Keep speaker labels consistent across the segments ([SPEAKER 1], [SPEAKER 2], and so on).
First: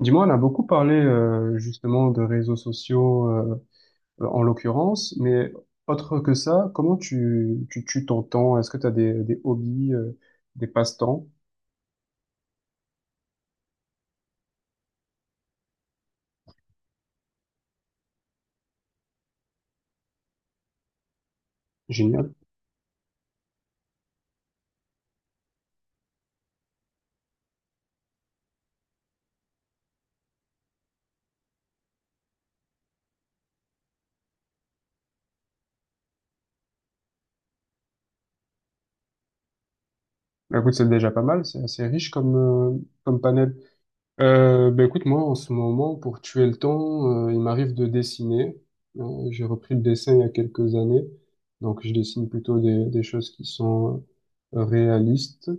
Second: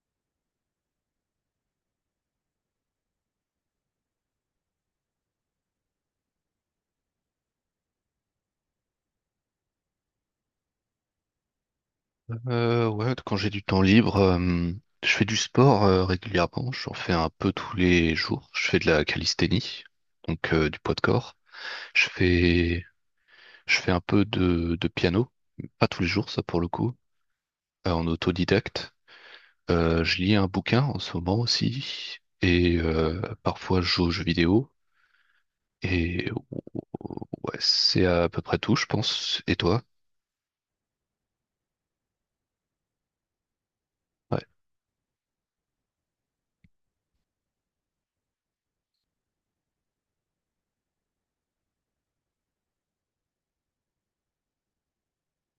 [SPEAKER 1] Dis-moi, on a beaucoup parlé justement de réseaux sociaux, en l'occurrence, mais autre que ça, comment tu tues ton temps? Est-ce que tu as des hobbies, des passe-temps?
[SPEAKER 2] Ouais, Quand j'ai du temps libre, je fais du sport régulièrement. J'en fais un peu tous les jours. Je fais de la calisthénie, donc du poids de corps. Je
[SPEAKER 1] Génial.
[SPEAKER 2] fais, je fais un peu de piano, pas tous les jours, ça pour le coup, en autodidacte. Je lis un bouquin en ce moment aussi, et parfois je joue aux jeux vidéo. Et ouais, c'est à peu près tout, je pense. Et toi?
[SPEAKER 1] Bah, écoute, c'est déjà pas mal, c'est assez riche comme comme panel.
[SPEAKER 2] Ouais,
[SPEAKER 1] Bah, écoute, moi en ce moment, pour tuer le temps, il m'arrive de dessiner. J'ai repris le dessin il y a quelques années, donc je dessine plutôt des choses qui sont réalistes.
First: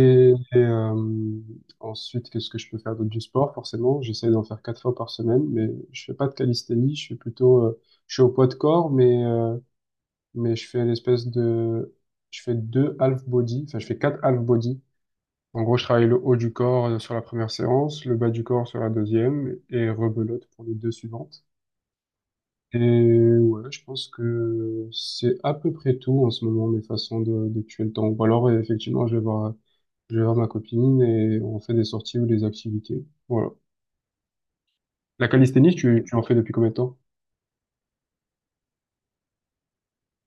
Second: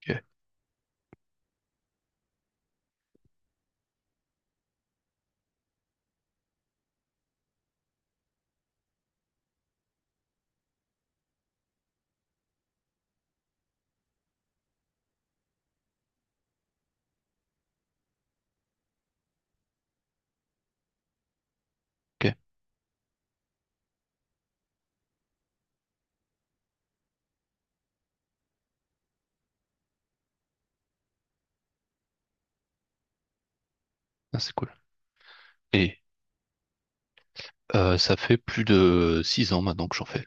[SPEAKER 2] ok,
[SPEAKER 1] et, euh, ensuite, qu'est-ce que je peux faire d'autre du sport? Forcément, j'essaie d'en faire quatre fois par semaine, mais je fais pas de calisthénie. Je suis plutôt, je suis au poids de corps, mais je fais une espèce de, je fais deux half body, enfin je fais quatre half body. En gros, je travaille le haut du corps sur la première séance, le bas du corps sur la deuxième, et rebelote pour les deux suivantes.
[SPEAKER 2] ok.
[SPEAKER 1] Et ouais, je pense que c'est à peu près tout en ce moment mes façons de tuer le temps. Ou alors, effectivement, je vais voir ma copine et on fait des sorties ou des activités. Voilà.
[SPEAKER 2] Ah, c'est cool.
[SPEAKER 1] La calisthénie,
[SPEAKER 2] Et
[SPEAKER 1] tu en fais depuis combien de temps?
[SPEAKER 2] Ça fait plus de six ans maintenant que j'en fais.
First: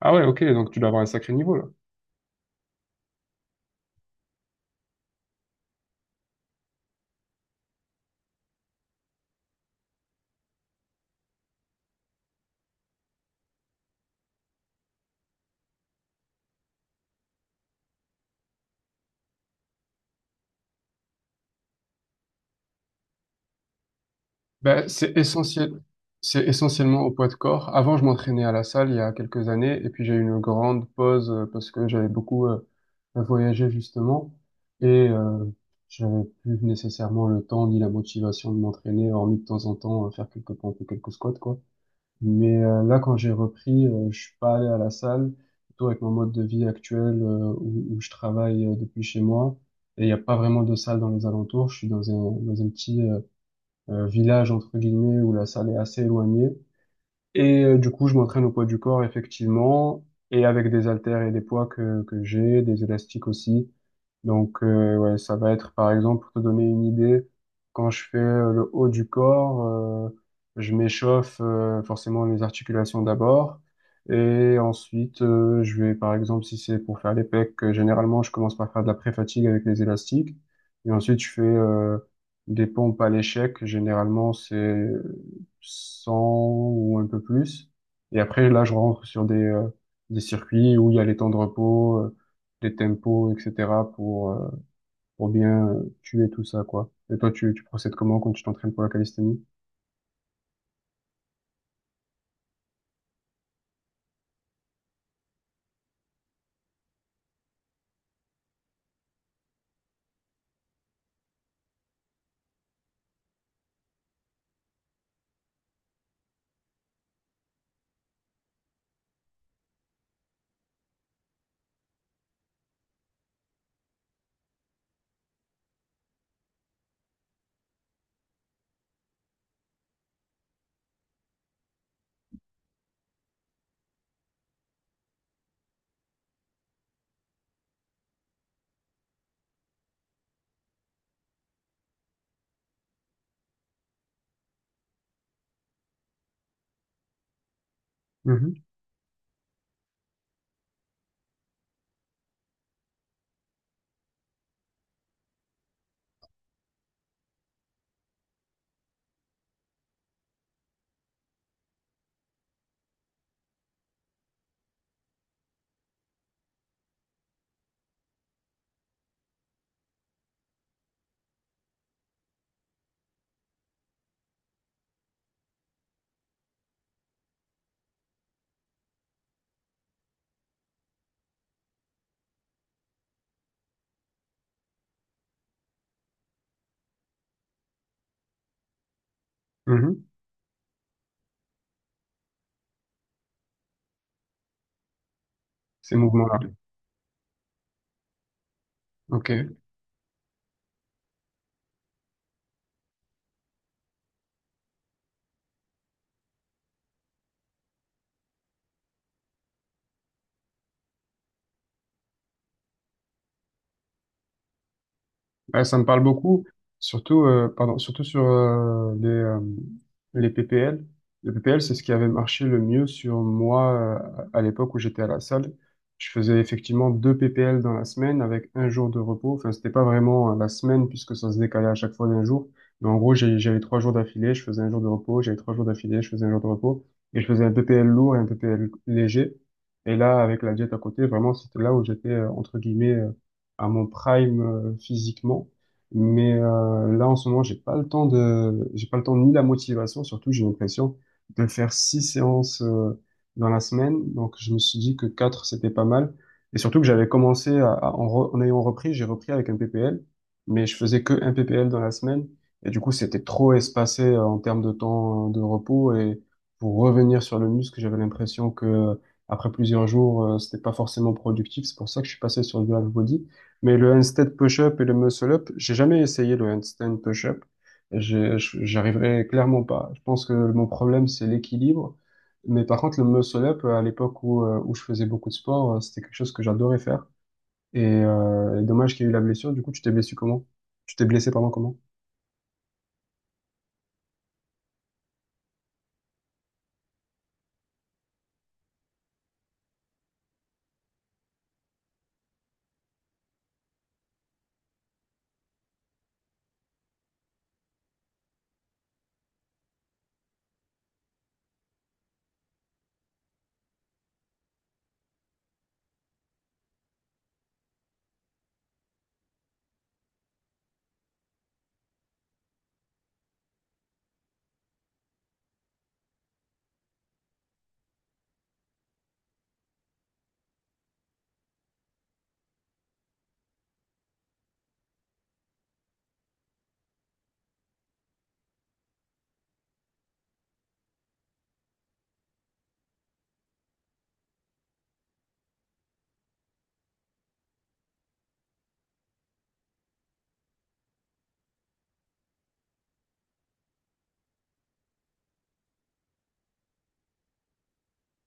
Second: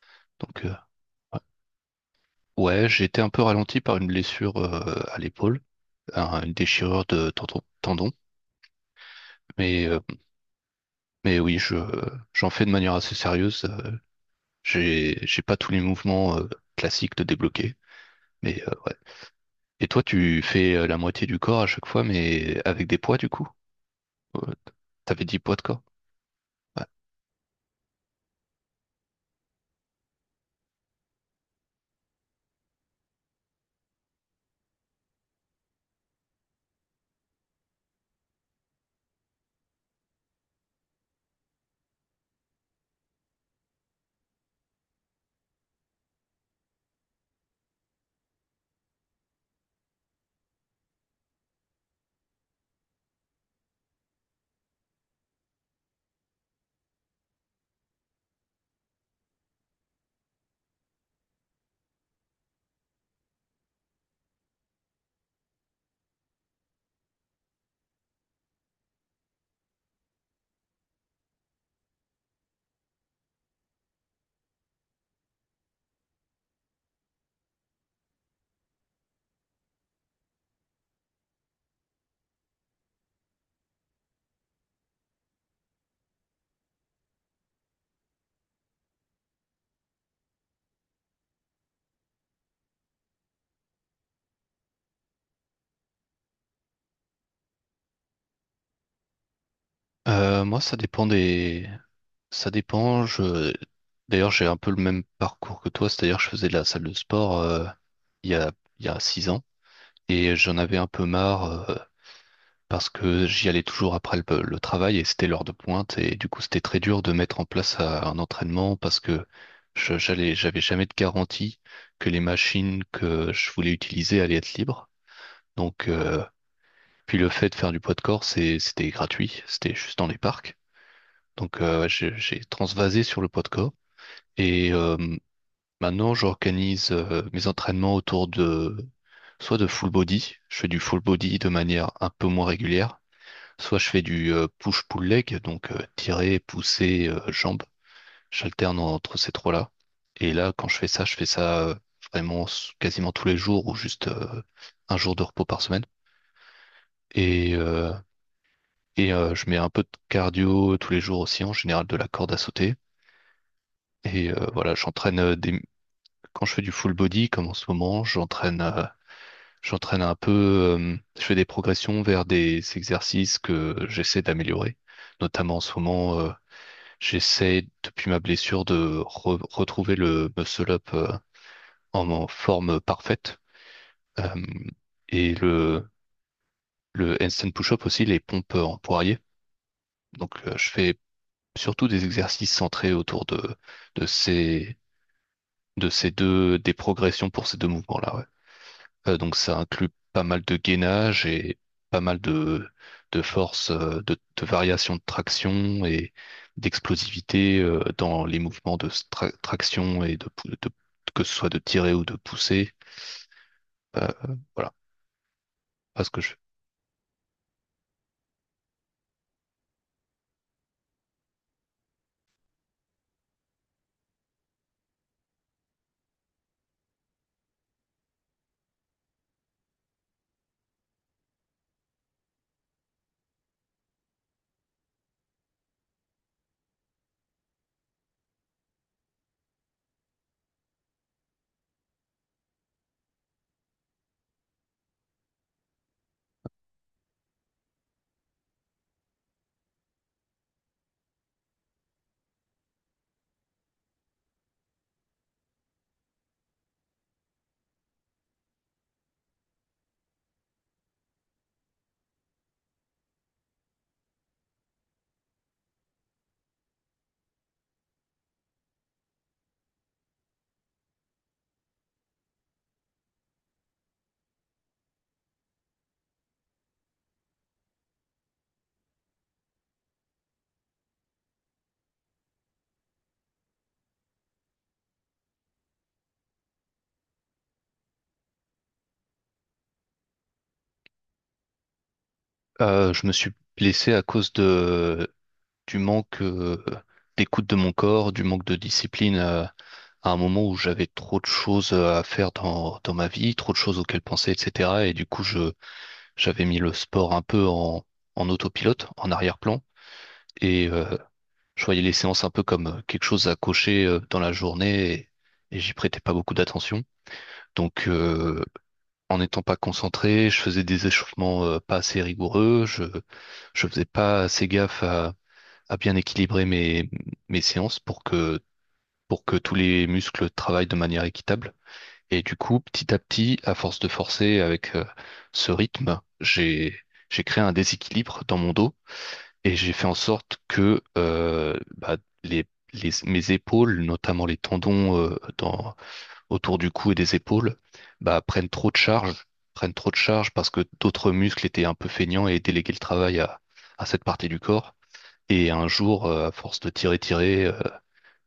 [SPEAKER 1] Ah ouais, ok,
[SPEAKER 2] Donc,
[SPEAKER 1] donc
[SPEAKER 2] euh,
[SPEAKER 1] tu dois avoir un sacré niveau là.
[SPEAKER 2] ouais, ouais, j'ai été un peu ralenti par une blessure à l'épaule, une déchirure de tendon. Mais, euh, mais oui, j'en fais de manière assez sérieuse. J'ai pas tous les mouvements classiques de débloquer. Mais euh, ouais. Et toi, tu fais la moitié du corps à chaque fois, mais avec des poids du coup? Euh,
[SPEAKER 1] Ben,
[SPEAKER 2] T'avais dit poids de corps?
[SPEAKER 1] c'est
[SPEAKER 2] Ouais.
[SPEAKER 1] essentiellement au poids de corps. Avant, je m'entraînais à la salle il y a quelques années et puis j'ai eu une grande pause parce que j'avais beaucoup voyagé justement et j'avais plus nécessairement le temps ni la motivation de m'entraîner, hormis de temps en temps faire quelques pompes ou quelques squats quoi. Mais là, quand j'ai repris, je suis pas allé à la salle, plutôt avec mon mode de vie actuel où je travaille depuis chez moi. Et il n'y a pas vraiment de salle dans les alentours. Je suis dans un petit village, entre guillemets, où la salle est assez éloignée. Et du coup, je m'entraîne au poids du corps, effectivement, et avec des haltères et des poids que j'ai, des élastiques aussi. Donc, ouais, ça va être, par exemple, pour te donner une idée, quand je fais le haut du corps, je m'échauffe forcément les articulations d'abord. Et ensuite, je vais, par exemple, si c'est pour faire les pecs, généralement, je commence par faire de la pré-fatigue avec les élastiques. Et ensuite, je fais des pompes à l'échec. Généralement, c'est 100 ou un peu plus. Et après, là, je rentre sur des des circuits où il y a les temps de repos, les tempos, etc. Pour bien tuer tout ça, quoi. Et toi, tu procèdes comment quand tu t'entraînes pour la calisthénie?
[SPEAKER 2] Moi, ça dépend des, Ça dépend. Je... D'ailleurs, j'ai un peu le même parcours que toi, c'est-à-dire que je faisais de la salle de sport il y a, il y a six ans et j'en avais un peu marre euh, parce que j'y allais toujours après le travail et c'était l'heure de pointe et du coup, c'était très dur de mettre en place un entraînement parce que j'avais jamais de garantie que les machines que je voulais utiliser allaient être libres. Donc, euh, Puis le fait de faire du poids de corps, c'était gratuit, c'était juste dans les parcs. Donc, ouais, j'ai transvasé sur le poids de corps. Et euh, Maintenant, j'organise mes entraînements autour de soit de full body, je fais du full body de manière un peu moins régulière, soit je fais du push-pull leg, donc tirer, pousser, jambes.
[SPEAKER 1] Mhm.
[SPEAKER 2] J'alterne entre ces trois-là. Et là, quand je fais ça vraiment quasiment tous les jours ou juste un jour de repos par semaine. Et, euh, je mets un peu de cardio tous les jours aussi, en général de la corde à sauter. Et voilà, j'entraîne des quand je fais du full body, comme en ce moment, j'entraîne un peu, je fais des progressions vers des exercices que j'essaie d'améliorer. Notamment en ce moment, j'essaie depuis ma blessure de retrouver le muscle up en forme parfaite. Euh, et le handstand push-up aussi, les pompes en poirier.
[SPEAKER 1] Mhm.
[SPEAKER 2] Donc je fais surtout des exercices centrés autour de de ces de
[SPEAKER 1] Ces
[SPEAKER 2] ces
[SPEAKER 1] mouvements-là.
[SPEAKER 2] deux des progressions pour ces deux mouvements-là. Ouais. Donc
[SPEAKER 1] Ok.
[SPEAKER 2] ça inclut pas mal de gainage et pas mal de force, de variation de traction et d'explosivité dans les mouvements de traction et que ce soit de tirer ou de pousser. Euh, voilà,
[SPEAKER 1] Ouais, ça me parle
[SPEAKER 2] parce que je,
[SPEAKER 1] beaucoup, surtout, pardon, surtout sur les PPL. Les PPL, c'est ce qui avait marché le mieux sur moi à l'époque où j'étais à la salle. Je faisais effectivement deux PPL dans la semaine avec un jour de repos. Enfin, c'était pas vraiment la semaine puisque ça se décalait à chaque fois d'un jour. Mais en gros, j'avais 3 jours d'affilée, je faisais un jour de repos, j'avais 3 jours d'affilée, je faisais un jour de repos. Et je faisais un PPL lourd et un PPL léger. Et là, avec la diète à côté, vraiment, c'était là où j'étais, entre guillemets, à mon prime physiquement. Mais là, en ce moment, j'ai pas le temps ni la motivation, surtout j'ai l'impression de faire six séances dans la semaine. Donc, je me suis dit que quatre, c'était pas mal. Et surtout que j'avais commencé en ayant repris, j'ai repris avec un PPL, mais je faisais que un PPL dans la semaine. Et du coup, c'était trop espacé en termes de temps de repos. Et pour revenir sur le muscle, j'avais l'impression que après plusieurs jours, c'était pas forcément productif. C'est pour ça que je suis passé sur du half body. Mais le handstand push-up et le muscle-up, j'ai jamais essayé le handstand push-up. J'arriverai clairement pas. Je pense que mon problème, c'est l'équilibre. Mais par contre, le muscle-up, à l'époque où je faisais beaucoup de sport, c'était quelque chose que j'adorais faire. Et dommage qu'il y ait eu la blessure. Du coup, tu t'es blessé comment? Tu t'es blessé, pardon, comment?
[SPEAKER 2] Je me suis blessé à cause de, du manque d'écoute de mon corps, du manque de discipline à un moment où j'avais trop de choses à faire dans ma vie, trop de choses auxquelles penser, etc. Et du coup, je J'avais mis le sport un peu en autopilote, en arrière-plan, et euh, je voyais les séances un peu comme quelque chose à cocher dans la journée, et j'y prêtais pas beaucoup d'attention. Donc, en n'étant pas concentré, je faisais des échauffements pas assez rigoureux, je faisais pas assez gaffe à bien équilibrer mes séances pour que tous les muscles travaillent de manière équitable. Et du coup, petit à petit, à force de forcer avec ce rythme, j'ai créé un déséquilibre dans mon dos et j'ai fait en sorte que les, mes épaules, notamment les tendons autour du cou et des épaules, prennent trop de charge. Parce que d'autres muscles étaient un peu feignants et déléguaient le travail à cette partie du corps. Et un jour, à force de tirer,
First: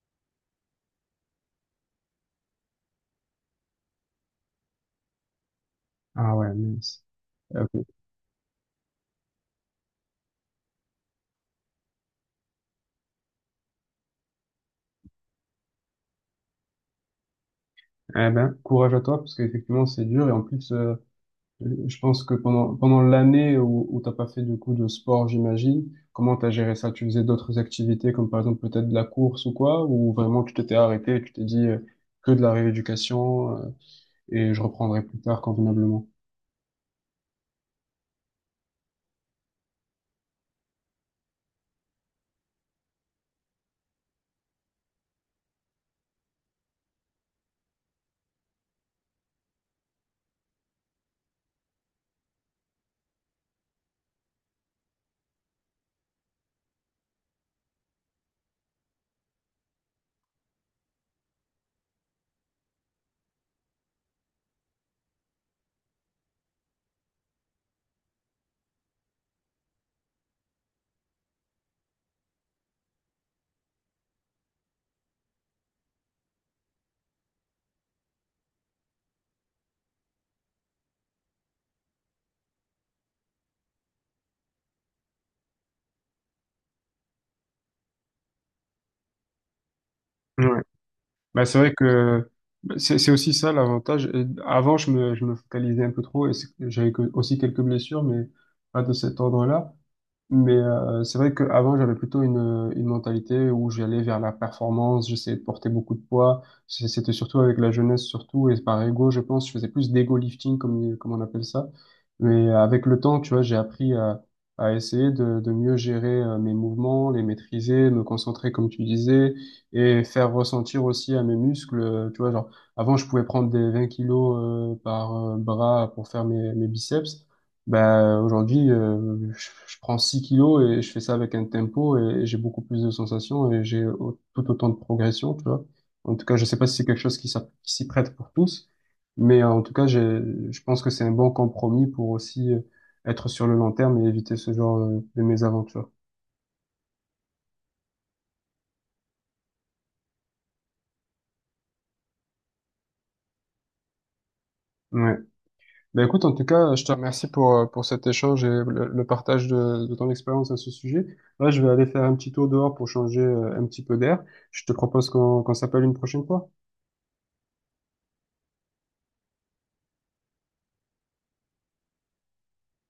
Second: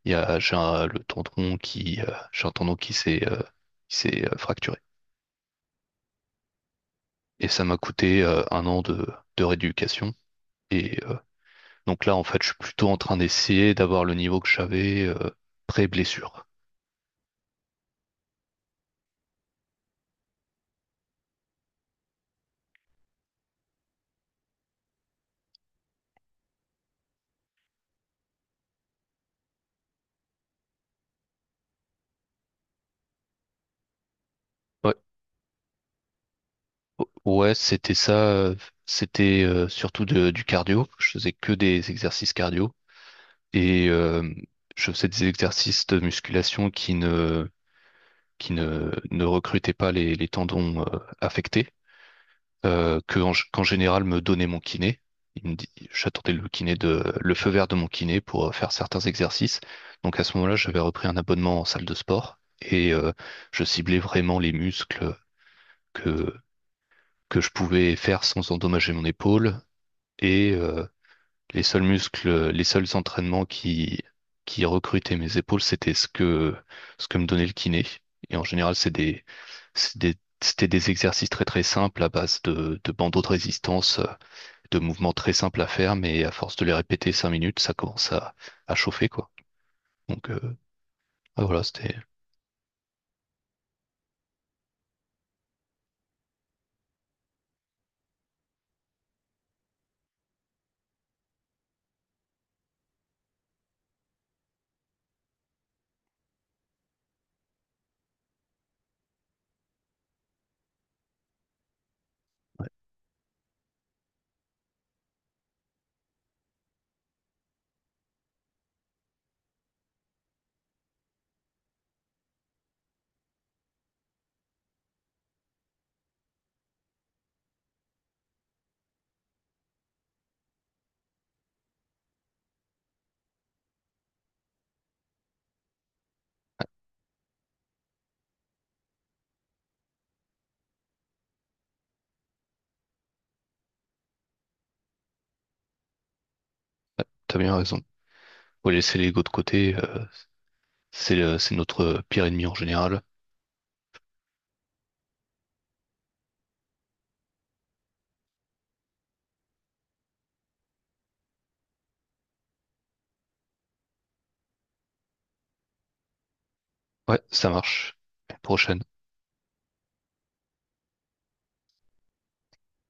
[SPEAKER 2] il y a, j'ai un, le tendon qui, j'ai un tendon qui s'est fracturé,
[SPEAKER 1] Ah ouais, mince.
[SPEAKER 2] et ça m'a
[SPEAKER 1] Ok.
[SPEAKER 2] coûté un an de rééducation. Et euh, donc là, en fait, je suis plutôt en train d'essayer d'avoir le niveau que j'avais pré-blessure.
[SPEAKER 1] Eh ben, courage à toi, parce qu'effectivement, c'est dur. Et en plus, je pense que pendant l'année où t'as pas fait du coup de sport, j'imagine, comment t'as géré ça? Tu faisais d'autres activités comme par exemple peut-être de la course ou quoi? Ou vraiment tu t'étais arrêté et tu t'es dit que de la rééducation et je
[SPEAKER 2] Ouais,
[SPEAKER 1] reprendrai plus tard convenablement?
[SPEAKER 2] Ouais, c'était ça. C'était surtout du cardio. Je faisais que des exercices cardio et je faisais des exercices de musculation qui ne recrutaient pas les tendons affectés. Qu'en général me donnait mon kiné. Il me dit, j'attendais le kiné le feu vert de mon kiné pour faire certains exercices. Donc à ce moment-là, j'avais repris un abonnement en salle de sport et je ciblais vraiment les muscles que, que je pouvais faire sans endommager mon épaule et les seuls muscles, les seuls entraînements qui recrutaient mes épaules, c'était ce ce que me donnait le kiné. Et en général, c'était des exercices très très simples à base de bandeaux de résistance de mouvements très simples à faire, mais à force de les répéter cinq minutes, ça commence à chauffer, quoi. Donc euh,
[SPEAKER 1] Ouais. Bah,
[SPEAKER 2] ah,
[SPEAKER 1] c'est
[SPEAKER 2] voilà,
[SPEAKER 1] vrai
[SPEAKER 2] c'était,
[SPEAKER 1] que bah, c'est aussi ça l'avantage. Avant, je me focalisais un peu trop et aussi quelques blessures, mais pas de cet ordre-là. Mais c'est vrai qu'avant, j'avais plutôt une mentalité où j'allais vers la performance, j'essayais de porter beaucoup de poids. C'était surtout avec la jeunesse, surtout, et par ego, je pense, je faisais plus d'ego lifting, comme on appelle ça. Mais avec le temps, tu vois, j'ai appris à essayer de mieux gérer mes mouvements, les maîtriser, me concentrer, comme tu disais, et faire ressentir aussi à mes muscles, tu vois, genre, avant, je pouvais prendre des 20 kilos par bras pour faire mes biceps. Ben, aujourd'hui, je prends 6 kilos et je fais ça avec un tempo et j'ai beaucoup plus de sensations et j'ai tout autant de progression, tu vois. En tout cas, je sais pas si c'est quelque chose qui s'y prête pour tous, mais en tout cas, je pense que c'est un bon compromis pour aussi être sur le long terme et éviter ce genre de mésaventures.
[SPEAKER 2] T'as bien raison. Faut laisser l'ego de côté, c'est notre pire ennemi en général.
[SPEAKER 1] Ouais. Ben écoute, en tout cas, je te remercie pour cet échange et le partage de ton expérience à ce sujet. Là, je vais aller faire un petit tour dehors pour changer un petit peu d'air. Je te propose qu'on s'appelle une prochaine fois.
[SPEAKER 2] Ouais, ça marche. À la prochaine.